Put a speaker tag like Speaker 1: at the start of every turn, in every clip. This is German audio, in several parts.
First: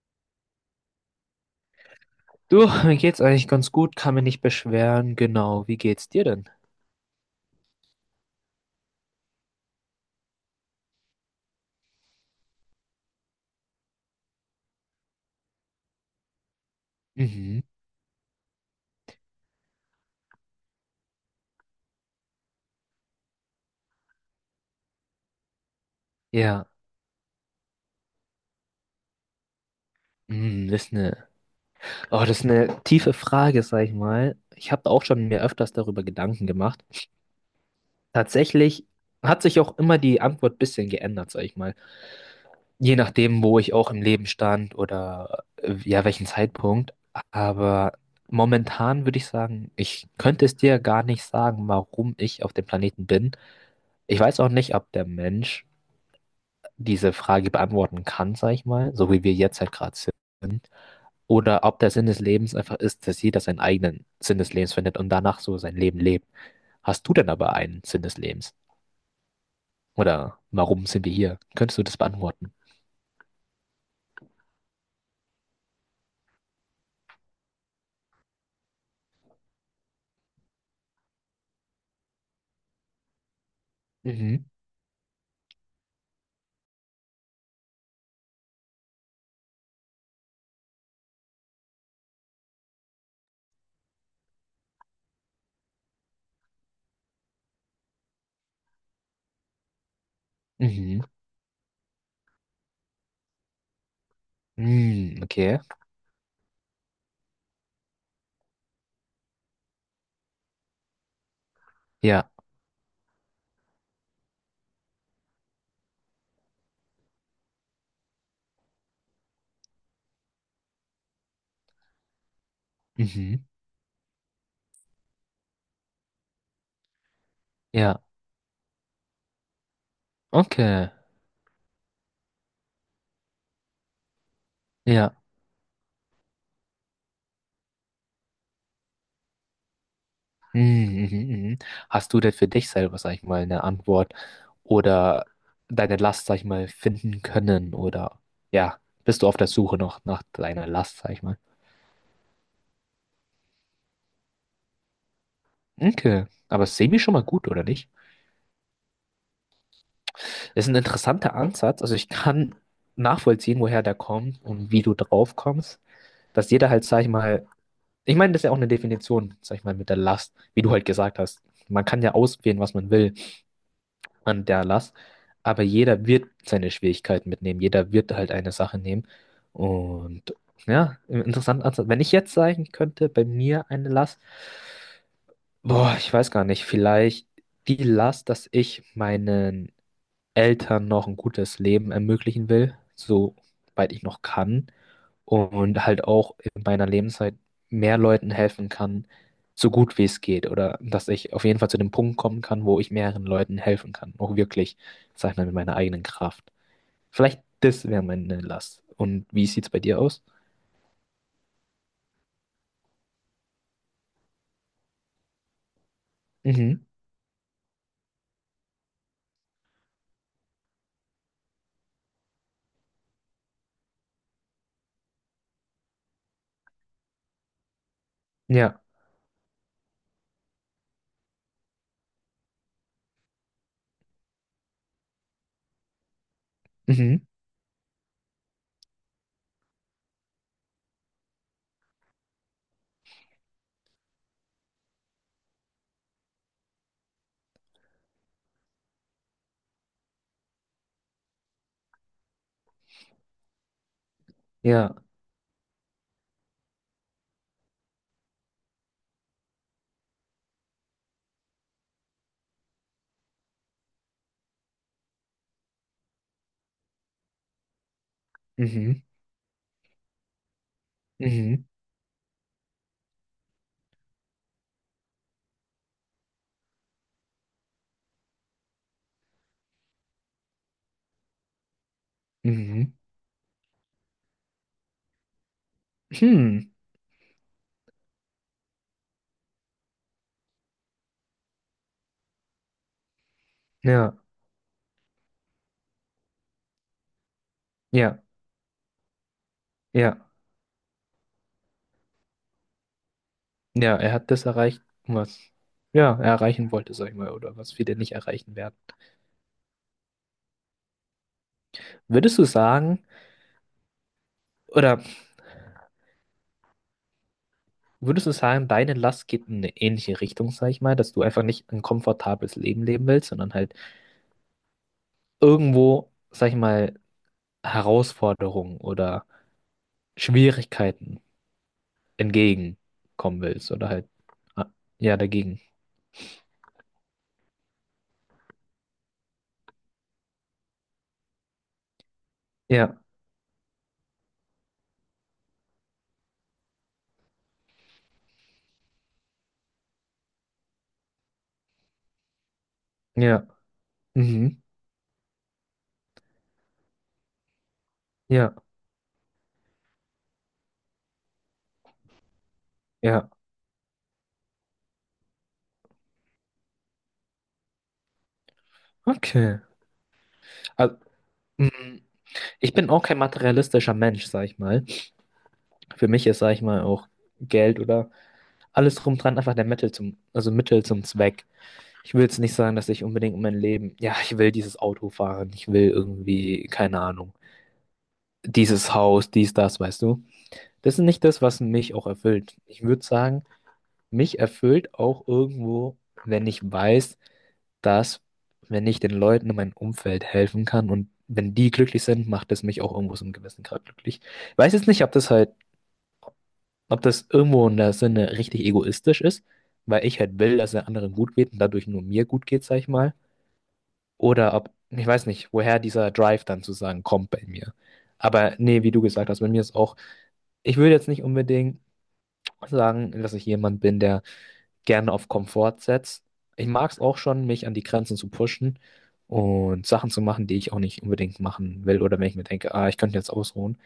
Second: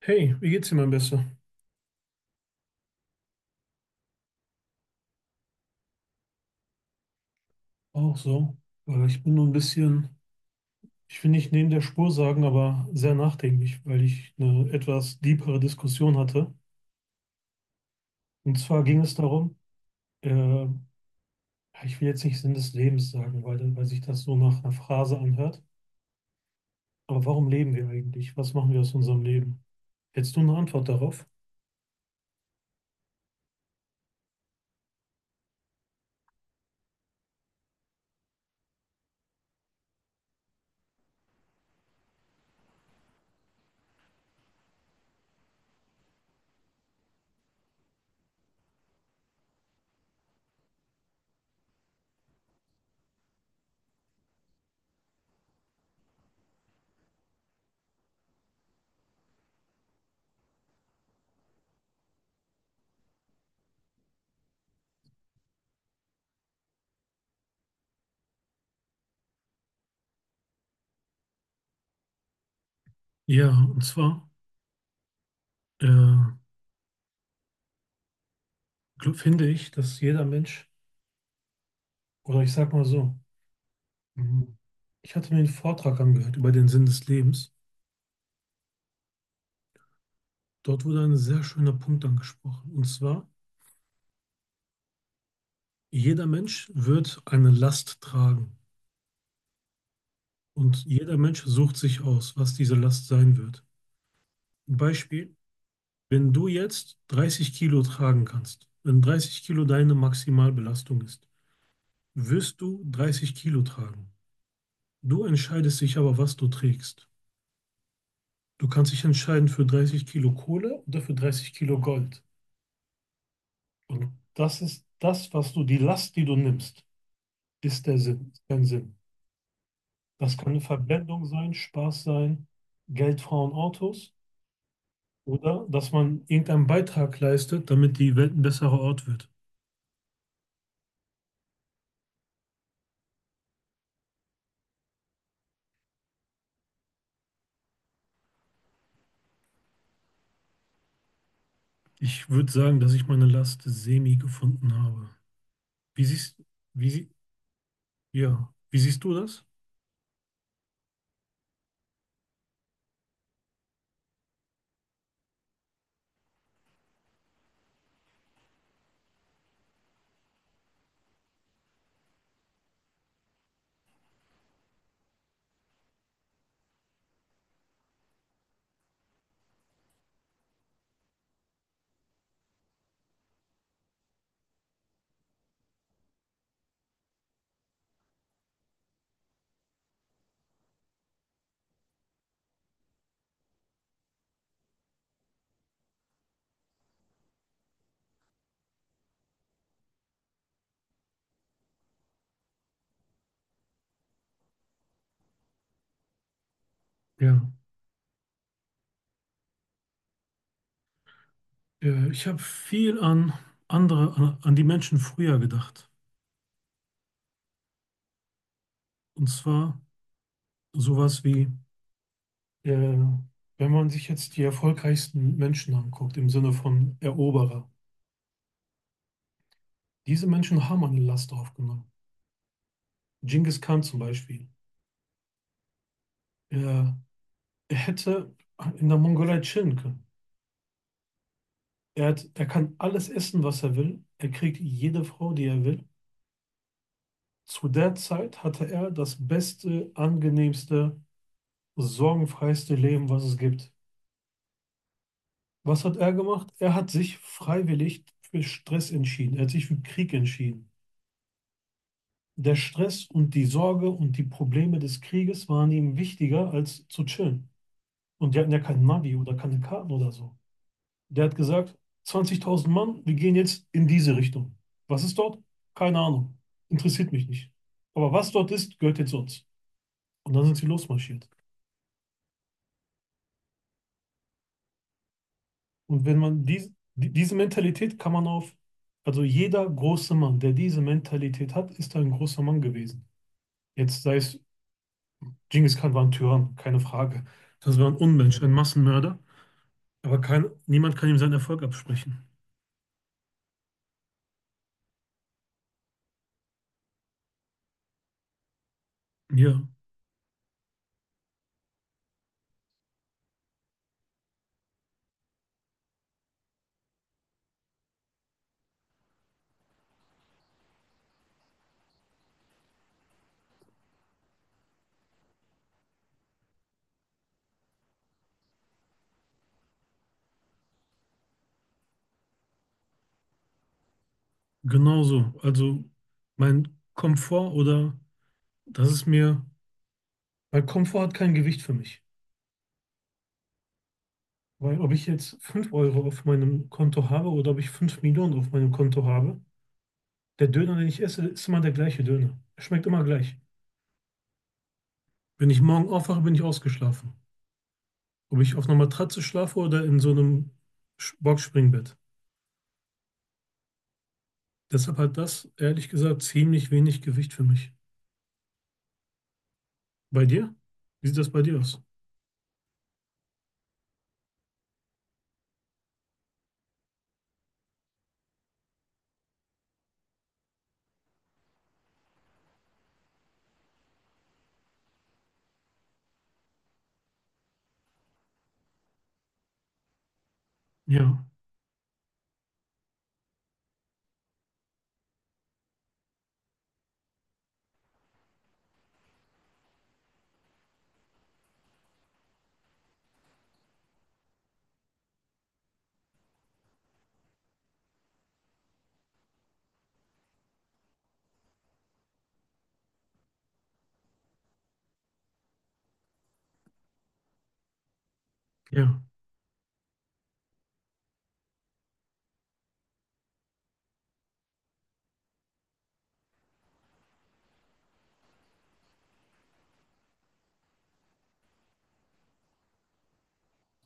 Speaker 1: Hey, wie geht's dir, mein Bester?
Speaker 2: Du, mir geht's eigentlich ganz gut, kann mich nicht beschweren. Genau, wie geht's dir denn?
Speaker 1: Auch so. Ich bin nur ein bisschen, ich will nicht neben der Spur sagen, aber sehr nachdenklich, weil ich eine etwas deepere Diskussion hatte.
Speaker 2: Mhm.
Speaker 1: Und zwar ging es darum, äh, ja, ich will jetzt nicht Sinn des Lebens sagen, weil sich das so nach einer Phrase anhört.
Speaker 2: Ja,
Speaker 1: Aber warum leben wir eigentlich? Was machen wir aus unserem Leben? Hättest du eine
Speaker 2: das
Speaker 1: Antwort
Speaker 2: ist
Speaker 1: darauf?
Speaker 2: eine, oh, das ist eine tiefe Frage, sag ich mal. Ich habe auch schon mir öfters darüber Gedanken gemacht. Tatsächlich hat sich auch immer die Antwort ein bisschen geändert, sag ich mal. Je nachdem, wo ich auch im Leben stand oder ja, welchen Zeitpunkt. Aber momentan würde ich sagen, ich könnte es dir gar nicht sagen, warum ich auf dem Planeten bin. Ich weiß auch nicht, ob der Mensch diese Frage beantworten kann, sag ich mal, so wie wir jetzt halt gerade sind. Oder ob der Sinn des Lebens einfach ist, dass jeder seinen eigenen Sinn des Lebens findet und danach so sein Leben lebt. Hast du denn aber einen Sinn des Lebens? Oder warum sind wir hier? Könntest du das beantworten?
Speaker 1: Ja, und zwar äh, finde ich, dass jeder Mensch, oder ich sag mal so,
Speaker 2: Mhm.
Speaker 1: mhm, ich hatte mir einen Vortrag angehört über den Sinn des Lebens. Dort wurde ein sehr schöner Punkt angesprochen. Und zwar, jeder Mensch wird eine Last tragen. Und
Speaker 2: Mhm.
Speaker 1: jeder Mensch sucht sich aus, was diese Last sein wird. Ein
Speaker 2: Mhm.
Speaker 1: Beispiel,
Speaker 2: Okay.
Speaker 1: wenn du jetzt 30 Kilo tragen kannst, wenn 30 Kilo deine Maximalbelastung ist,
Speaker 2: Ja.
Speaker 1: wirst du 30 Kilo tragen. Du entscheidest dich aber, was du trägst. Du kannst dich entscheiden für 30 Kilo Kohle oder für 30 Kilo Gold.
Speaker 2: Mhm.
Speaker 1: Und das ist das, was du, die Last, die du nimmst, ist der
Speaker 2: Ja.
Speaker 1: Sinn, ist dein Sinn. Das kann eine
Speaker 2: Okay.
Speaker 1: Verblendung sein, Spaß sein, Geld, Frauen, Autos
Speaker 2: Ja.
Speaker 1: oder dass man irgendeinen Beitrag leistet, damit die Welt ein besserer Ort wird.
Speaker 2: Mhm, mhm, mhm. Hast du denn für dich selber, sag ich mal, eine Antwort oder deine Last, sag ich mal, finden können oder ja, bist du auf der Suche noch nach deiner Last, sag ich mal?
Speaker 1: Ich würde sagen, dass ich meine Last semi gefunden habe. Wie
Speaker 2: Okay,
Speaker 1: siehst,
Speaker 2: aber
Speaker 1: wie,
Speaker 2: semi
Speaker 1: sie-
Speaker 2: schon mal gut, oder nicht?
Speaker 1: ja, wie siehst du das?
Speaker 2: Ist ein interessanter Ansatz, also ich kann nachvollziehen, woher der kommt und wie du drauf kommst, dass jeder halt, sag ich mal, ich meine, das ist ja auch eine Definition, sag ich mal, mit der Last, wie du halt gesagt hast. Man kann ja auswählen, was man will an der Last. Aber jeder wird seine Schwierigkeiten mitnehmen. Jeder wird halt eine Sache nehmen. Und ja, interessant. Also, wenn ich jetzt sagen könnte, bei mir eine Last, boah, ich weiß gar nicht, vielleicht die Last, dass ich meinen Eltern noch ein gutes Leben ermöglichen will, soweit ich noch kann und halt auch in meiner Lebenszeit mehr Leuten helfen kann, so gut wie es geht. Oder dass ich auf jeden Fall zu dem Punkt kommen kann, wo ich mehreren Leuten helfen kann. Auch wirklich, sag ich mal, mit meiner eigenen Kraft. Vielleicht
Speaker 1: Ja.
Speaker 2: das wäre meine Last. Und wie sieht's bei dir aus?
Speaker 1: Ich habe viel an andere, an, an die Menschen früher gedacht.
Speaker 2: Mhm.
Speaker 1: Und zwar sowas wie, äh, wenn man sich jetzt die erfolgreichsten Menschen anguckt, im Sinne von Eroberer.
Speaker 2: Ja.
Speaker 1: Diese Menschen haben eine Last aufgenommen. Genghis Khan zum Beispiel. Er,
Speaker 2: Mhm.
Speaker 1: er hätte in der Mongolei chillen können. Er hat, er kann alles essen, was er will. Er kriegt jede Frau, die er will. Zu der Zeit hatte er das beste, angenehmste, sorgenfreiste Leben, was es gibt.
Speaker 2: Ja.
Speaker 1: Was hat er gemacht? Er hat sich freiwillig für Stress entschieden. Er hat sich für Krieg entschieden. Der Stress und die Sorge und die Probleme des Krieges waren ihm wichtiger als zu chillen. Und die hatten ja kein
Speaker 2: Mhm.
Speaker 1: Navi oder keine Karten oder so. Der hat
Speaker 2: Mhm.
Speaker 1: gesagt, 20.000 Mann, wir gehen jetzt in diese Richtung. Was ist dort? Keine Ahnung. Interessiert mich nicht. Aber was dort ist, gehört jetzt uns. Und dann sind sie losmarschiert.
Speaker 2: Mhm.
Speaker 1: Und wenn man
Speaker 2: Hm.
Speaker 1: dies, die, diese Mentalität kann man auf, also jeder große Mann, der diese Mentalität hat, ist ein großer Mann gewesen. Jetzt
Speaker 2: Ja.
Speaker 1: sei es, Genghis Khan war ein Tyrann, keine Frage. Das war ein
Speaker 2: Ja.
Speaker 1: Unmensch, ein Massenmörder.
Speaker 2: Ja.
Speaker 1: Aber kein, niemand kann ihm seinen Erfolg absprechen.
Speaker 2: Ja, er hat das erreicht, was ja, er erreichen wollte, sag ich mal, oder was viele nicht erreichen werden.
Speaker 1: Ja,
Speaker 2: Würdest du sagen, oder würdest du sagen, deine Last geht in eine ähnliche Richtung, sag ich mal, dass du einfach nicht ein komfortables Leben leben willst, sondern halt irgendwo, sag ich mal, Herausforderungen oder Schwierigkeiten entgegenkommen willst oder halt, ah,
Speaker 1: genau
Speaker 2: ja,
Speaker 1: so.
Speaker 2: dagegen.
Speaker 1: Also mein Komfort oder das ist mir. Weil Komfort hat kein Gewicht für mich.
Speaker 2: Ja,
Speaker 1: Weil ob ich jetzt 5 Euro auf meinem Konto habe oder ob ich 5 Millionen auf meinem Konto habe, der Döner, den ich esse, ist immer der gleiche Döner. Er schmeckt immer gleich.
Speaker 2: ja, mhm,
Speaker 1: Wenn ich morgen aufwache, bin ich ausgeschlafen. Ob ich
Speaker 2: ja,
Speaker 1: auf einer Matratze schlafe oder in so einem Boxspringbett.
Speaker 2: ja,
Speaker 1: Deshalb hat das, ehrlich gesagt, ziemlich wenig Gewicht für mich.
Speaker 2: okay.
Speaker 1: Bei dir?
Speaker 2: Also,
Speaker 1: Wie sieht das bei dir aus?
Speaker 2: mm, ich bin auch kein materialistischer Mensch, sag ich mal. Für mich ist, sag ich mal, auch Geld oder alles drum dran einfach der Mittel zum, also Mittel zum Zweck. Ich will jetzt nicht sagen, dass ich unbedingt mein Leben, ja, ich will dieses Auto fahren, ich will irgendwie, keine Ahnung, dieses Haus, dies, das, weißt du? Das ist
Speaker 1: Ja,
Speaker 2: nicht das, was mich auch erfüllt. Ich würde sagen, mich erfüllt auch irgendwo, wenn ich weiß, dass, wenn ich den Leuten in meinem Umfeld helfen kann und wenn die glücklich sind, macht es mich auch irgendwo so einem gewissen Grad glücklich. Ich weiß jetzt nicht, ob das halt, ob das irgendwo in der Sinne richtig egoistisch ist, weil ich halt will, dass es anderen gut geht und dadurch nur mir gut geht, sag ich mal. Oder ob, ich weiß nicht, woher dieser Drive dann zu sagen kommt bei mir. Aber nee, wie du
Speaker 1: ja,
Speaker 2: gesagt hast, bei mir ist auch, ich würde jetzt nicht unbedingt sagen, dass ich jemand bin, der gerne auf Komfort setzt. Ich mag es auch schon, mich an die Grenzen zu pushen und Sachen zu machen, die ich auch nicht unbedingt machen will. Oder wenn ich mir denke, ah, ich könnte jetzt ausruhen,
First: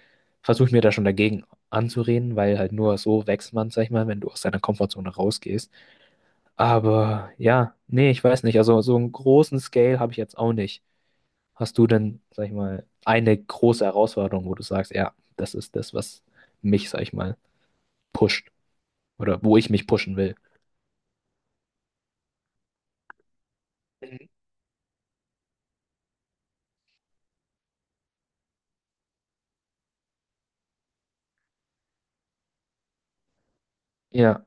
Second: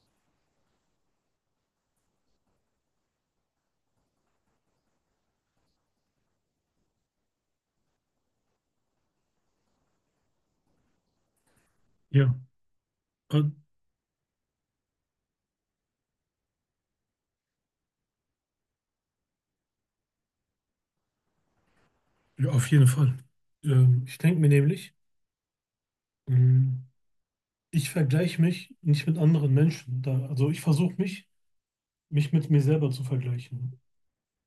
Speaker 2: versuche ich mir da schon dagegen anzureden, weil halt nur so wächst man, sag ich mal, wenn du aus deiner Komfortzone rausgehst. Aber ja, nee, ich weiß nicht. Also so einen großen Scale habe ich jetzt auch nicht. Hast du denn,
Speaker 1: ja.
Speaker 2: sag ich mal, eine
Speaker 1: Äh,
Speaker 2: große Herausforderung, wo du sagst, ja, das ist das, was mich, sag ich mal, pusht oder wo ich mich pushen will?
Speaker 1: Ja, auf jeden Fall. Ich
Speaker 2: Mhm.
Speaker 1: denke mir nämlich, mh, Ich vergleiche mich nicht mit anderen Menschen. Da, also ich versuche mich mit mir selber zu vergleichen.
Speaker 2: Ja,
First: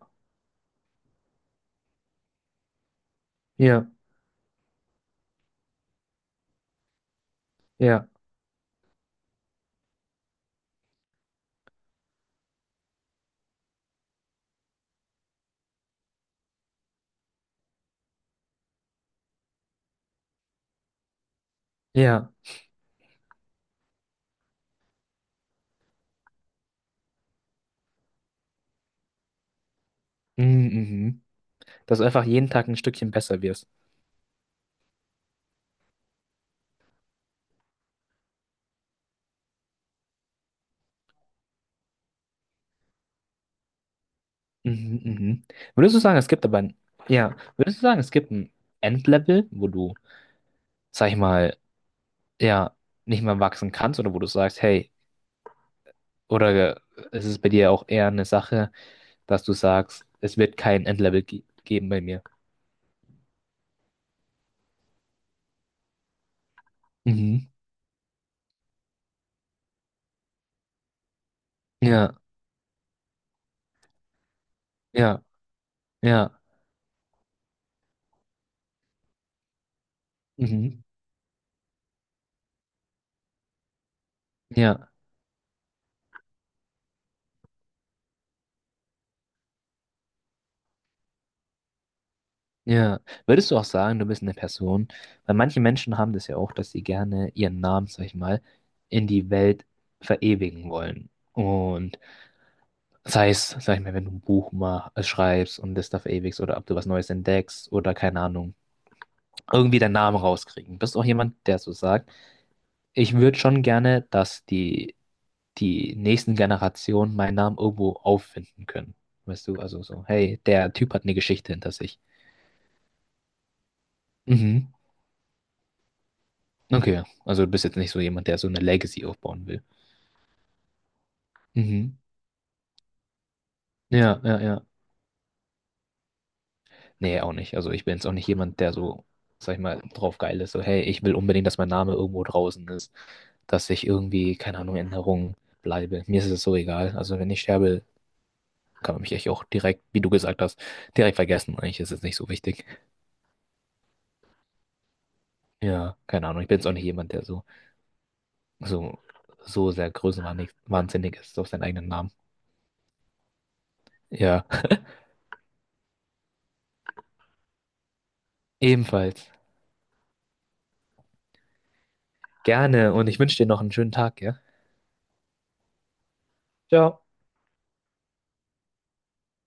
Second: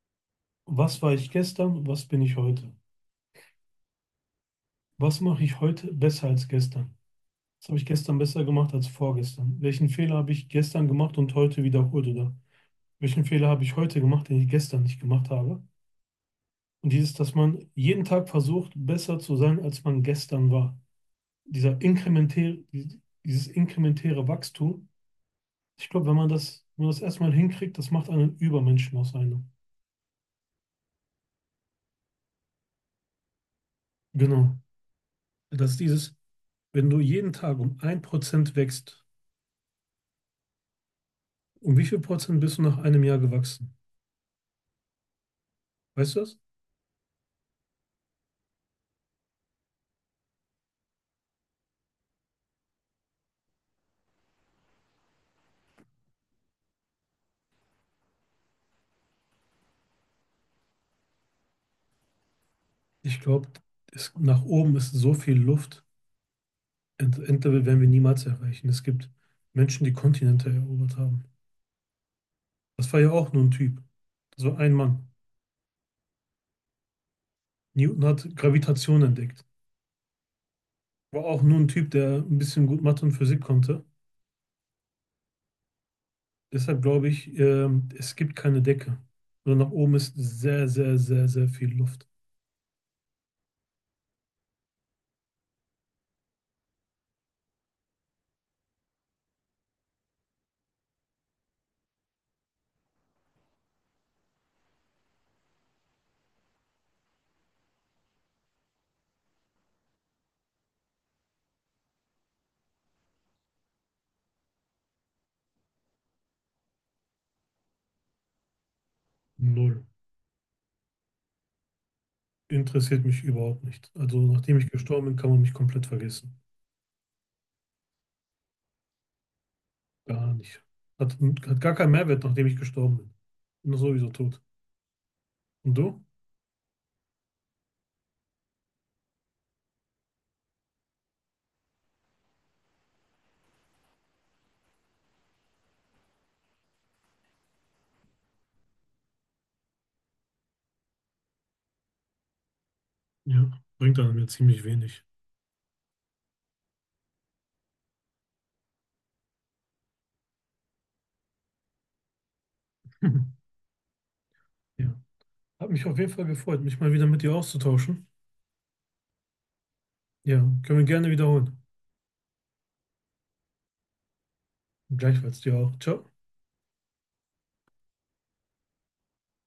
Speaker 1: Was war ich gestern und was bin ich heute?
Speaker 2: ja,
Speaker 1: Was mache ich heute besser als gestern? Was habe ich
Speaker 2: ja,
Speaker 1: gestern besser gemacht als vorgestern? Welchen Fehler habe ich gestern gemacht und heute wiederholt? Oder welchen Fehler habe ich heute gemacht, den ich gestern nicht gemacht habe? Und dieses, dass man jeden Tag versucht, besser zu sein, als man gestern war. Dieser
Speaker 2: ja.
Speaker 1: inkrementäre, dieses inkrementäre Wachstum, ich glaube, wenn man das erstmal hinkriegt, das macht einen Übermenschen aus einem.
Speaker 2: Mhm, mhm. Dass du einfach jeden Tag ein Stückchen besser wirst.
Speaker 1: Genau. Das ist dieses, wenn du jeden Tag um ein Prozent wächst, um wie viel Prozent bist du nach einem Jahr gewachsen?
Speaker 2: Mhm, mhm. Würdest du
Speaker 1: Weißt
Speaker 2: sagen,
Speaker 1: du
Speaker 2: es
Speaker 1: das?
Speaker 2: gibt aber ein, ja, würdest du sagen, es gibt ein Endlevel, wo du, sag ich mal, ja, nicht mehr wachsen kannst oder wo du sagst, hey, oder ist es bei dir auch eher eine Sache, dass du sagst, es wird kein Endlevel ge geben bei mir?
Speaker 1: Ich glaube, nach oben ist so viel Luft.
Speaker 2: Mhm.
Speaker 1: Endlevel werden wir niemals erreichen. Es gibt Menschen, die Kontinente erobert haben.
Speaker 2: Ja,
Speaker 1: Das war ja auch nur ein Typ. Das war ein Mann.
Speaker 2: ja, ja,
Speaker 1: Newton hat Gravitation entdeckt.
Speaker 2: mhm,
Speaker 1: War auch nur ein Typ, der ein bisschen gut Mathe und Physik konnte.
Speaker 2: ja,
Speaker 1: Deshalb glaube ich, es gibt keine Decke. Sondern nach oben ist sehr, sehr, sehr, sehr viel Luft.
Speaker 2: ja. Würdest du auch sagen, du bist eine Person, weil manche Menschen haben das ja auch, dass sie gerne ihren Namen, sag ich mal, in die Welt verewigen wollen. Und sei es, sag ich mal, wenn du ein schreibst und das da verewigst oder ob du was Neues entdeckst oder keine Ahnung, irgendwie deinen Namen rauskriegen. Bist du auch jemand, der so sagt, ich würde schon gerne, dass die, die nächsten Generationen meinen Namen irgendwo auffinden können. Weißt du, also
Speaker 1: Null.
Speaker 2: so, hey, der Typ hat eine Geschichte hinter sich.
Speaker 1: Interessiert mich überhaupt nicht. Also nachdem
Speaker 2: Mhm.
Speaker 1: ich gestorben bin, kann man mich komplett vergessen.
Speaker 2: Okay, also du bist jetzt nicht so jemand, der so eine Legacy aufbauen will.
Speaker 1: Gar nicht. Hat gar keinen
Speaker 2: Mhm.
Speaker 1: Mehrwert, nachdem ich gestorben bin. Bin sowieso
Speaker 2: Ja, ja,
Speaker 1: tot.
Speaker 2: ja.
Speaker 1: Und du?
Speaker 2: Nee, auch nicht. Also ich bin jetzt auch nicht jemand, der so, sag ich mal, drauf geil ist. So, hey, ich will unbedingt, dass mein Name irgendwo draußen ist. Dass ich irgendwie, keine Ahnung, in Erinnerung bleibe. Mir ist es so egal. Also wenn ich sterbe, kann man mich echt auch direkt, wie du gesagt hast, direkt vergessen. Eigentlich ist es nicht so wichtig.
Speaker 1: Ja, bringt einem ja ziemlich wenig.
Speaker 2: Ja, keine Ahnung. Ich bin jetzt auch nicht jemand, der so, so, so sehr größenwahnsinnig wahnsinnig ist auf seinen eigenen Namen. Ja,
Speaker 1: Ja. Hat mich auf jeden Fall gefreut, mich mal wieder mit dir auszutauschen.
Speaker 2: ebenfalls.
Speaker 1: Ja, können wir gerne wiederholen.
Speaker 2: Gerne und ich wünsche dir noch einen schönen Tag, ja?
Speaker 1: Gleichfalls dir auch. Ciao.
Speaker 2: Ciao.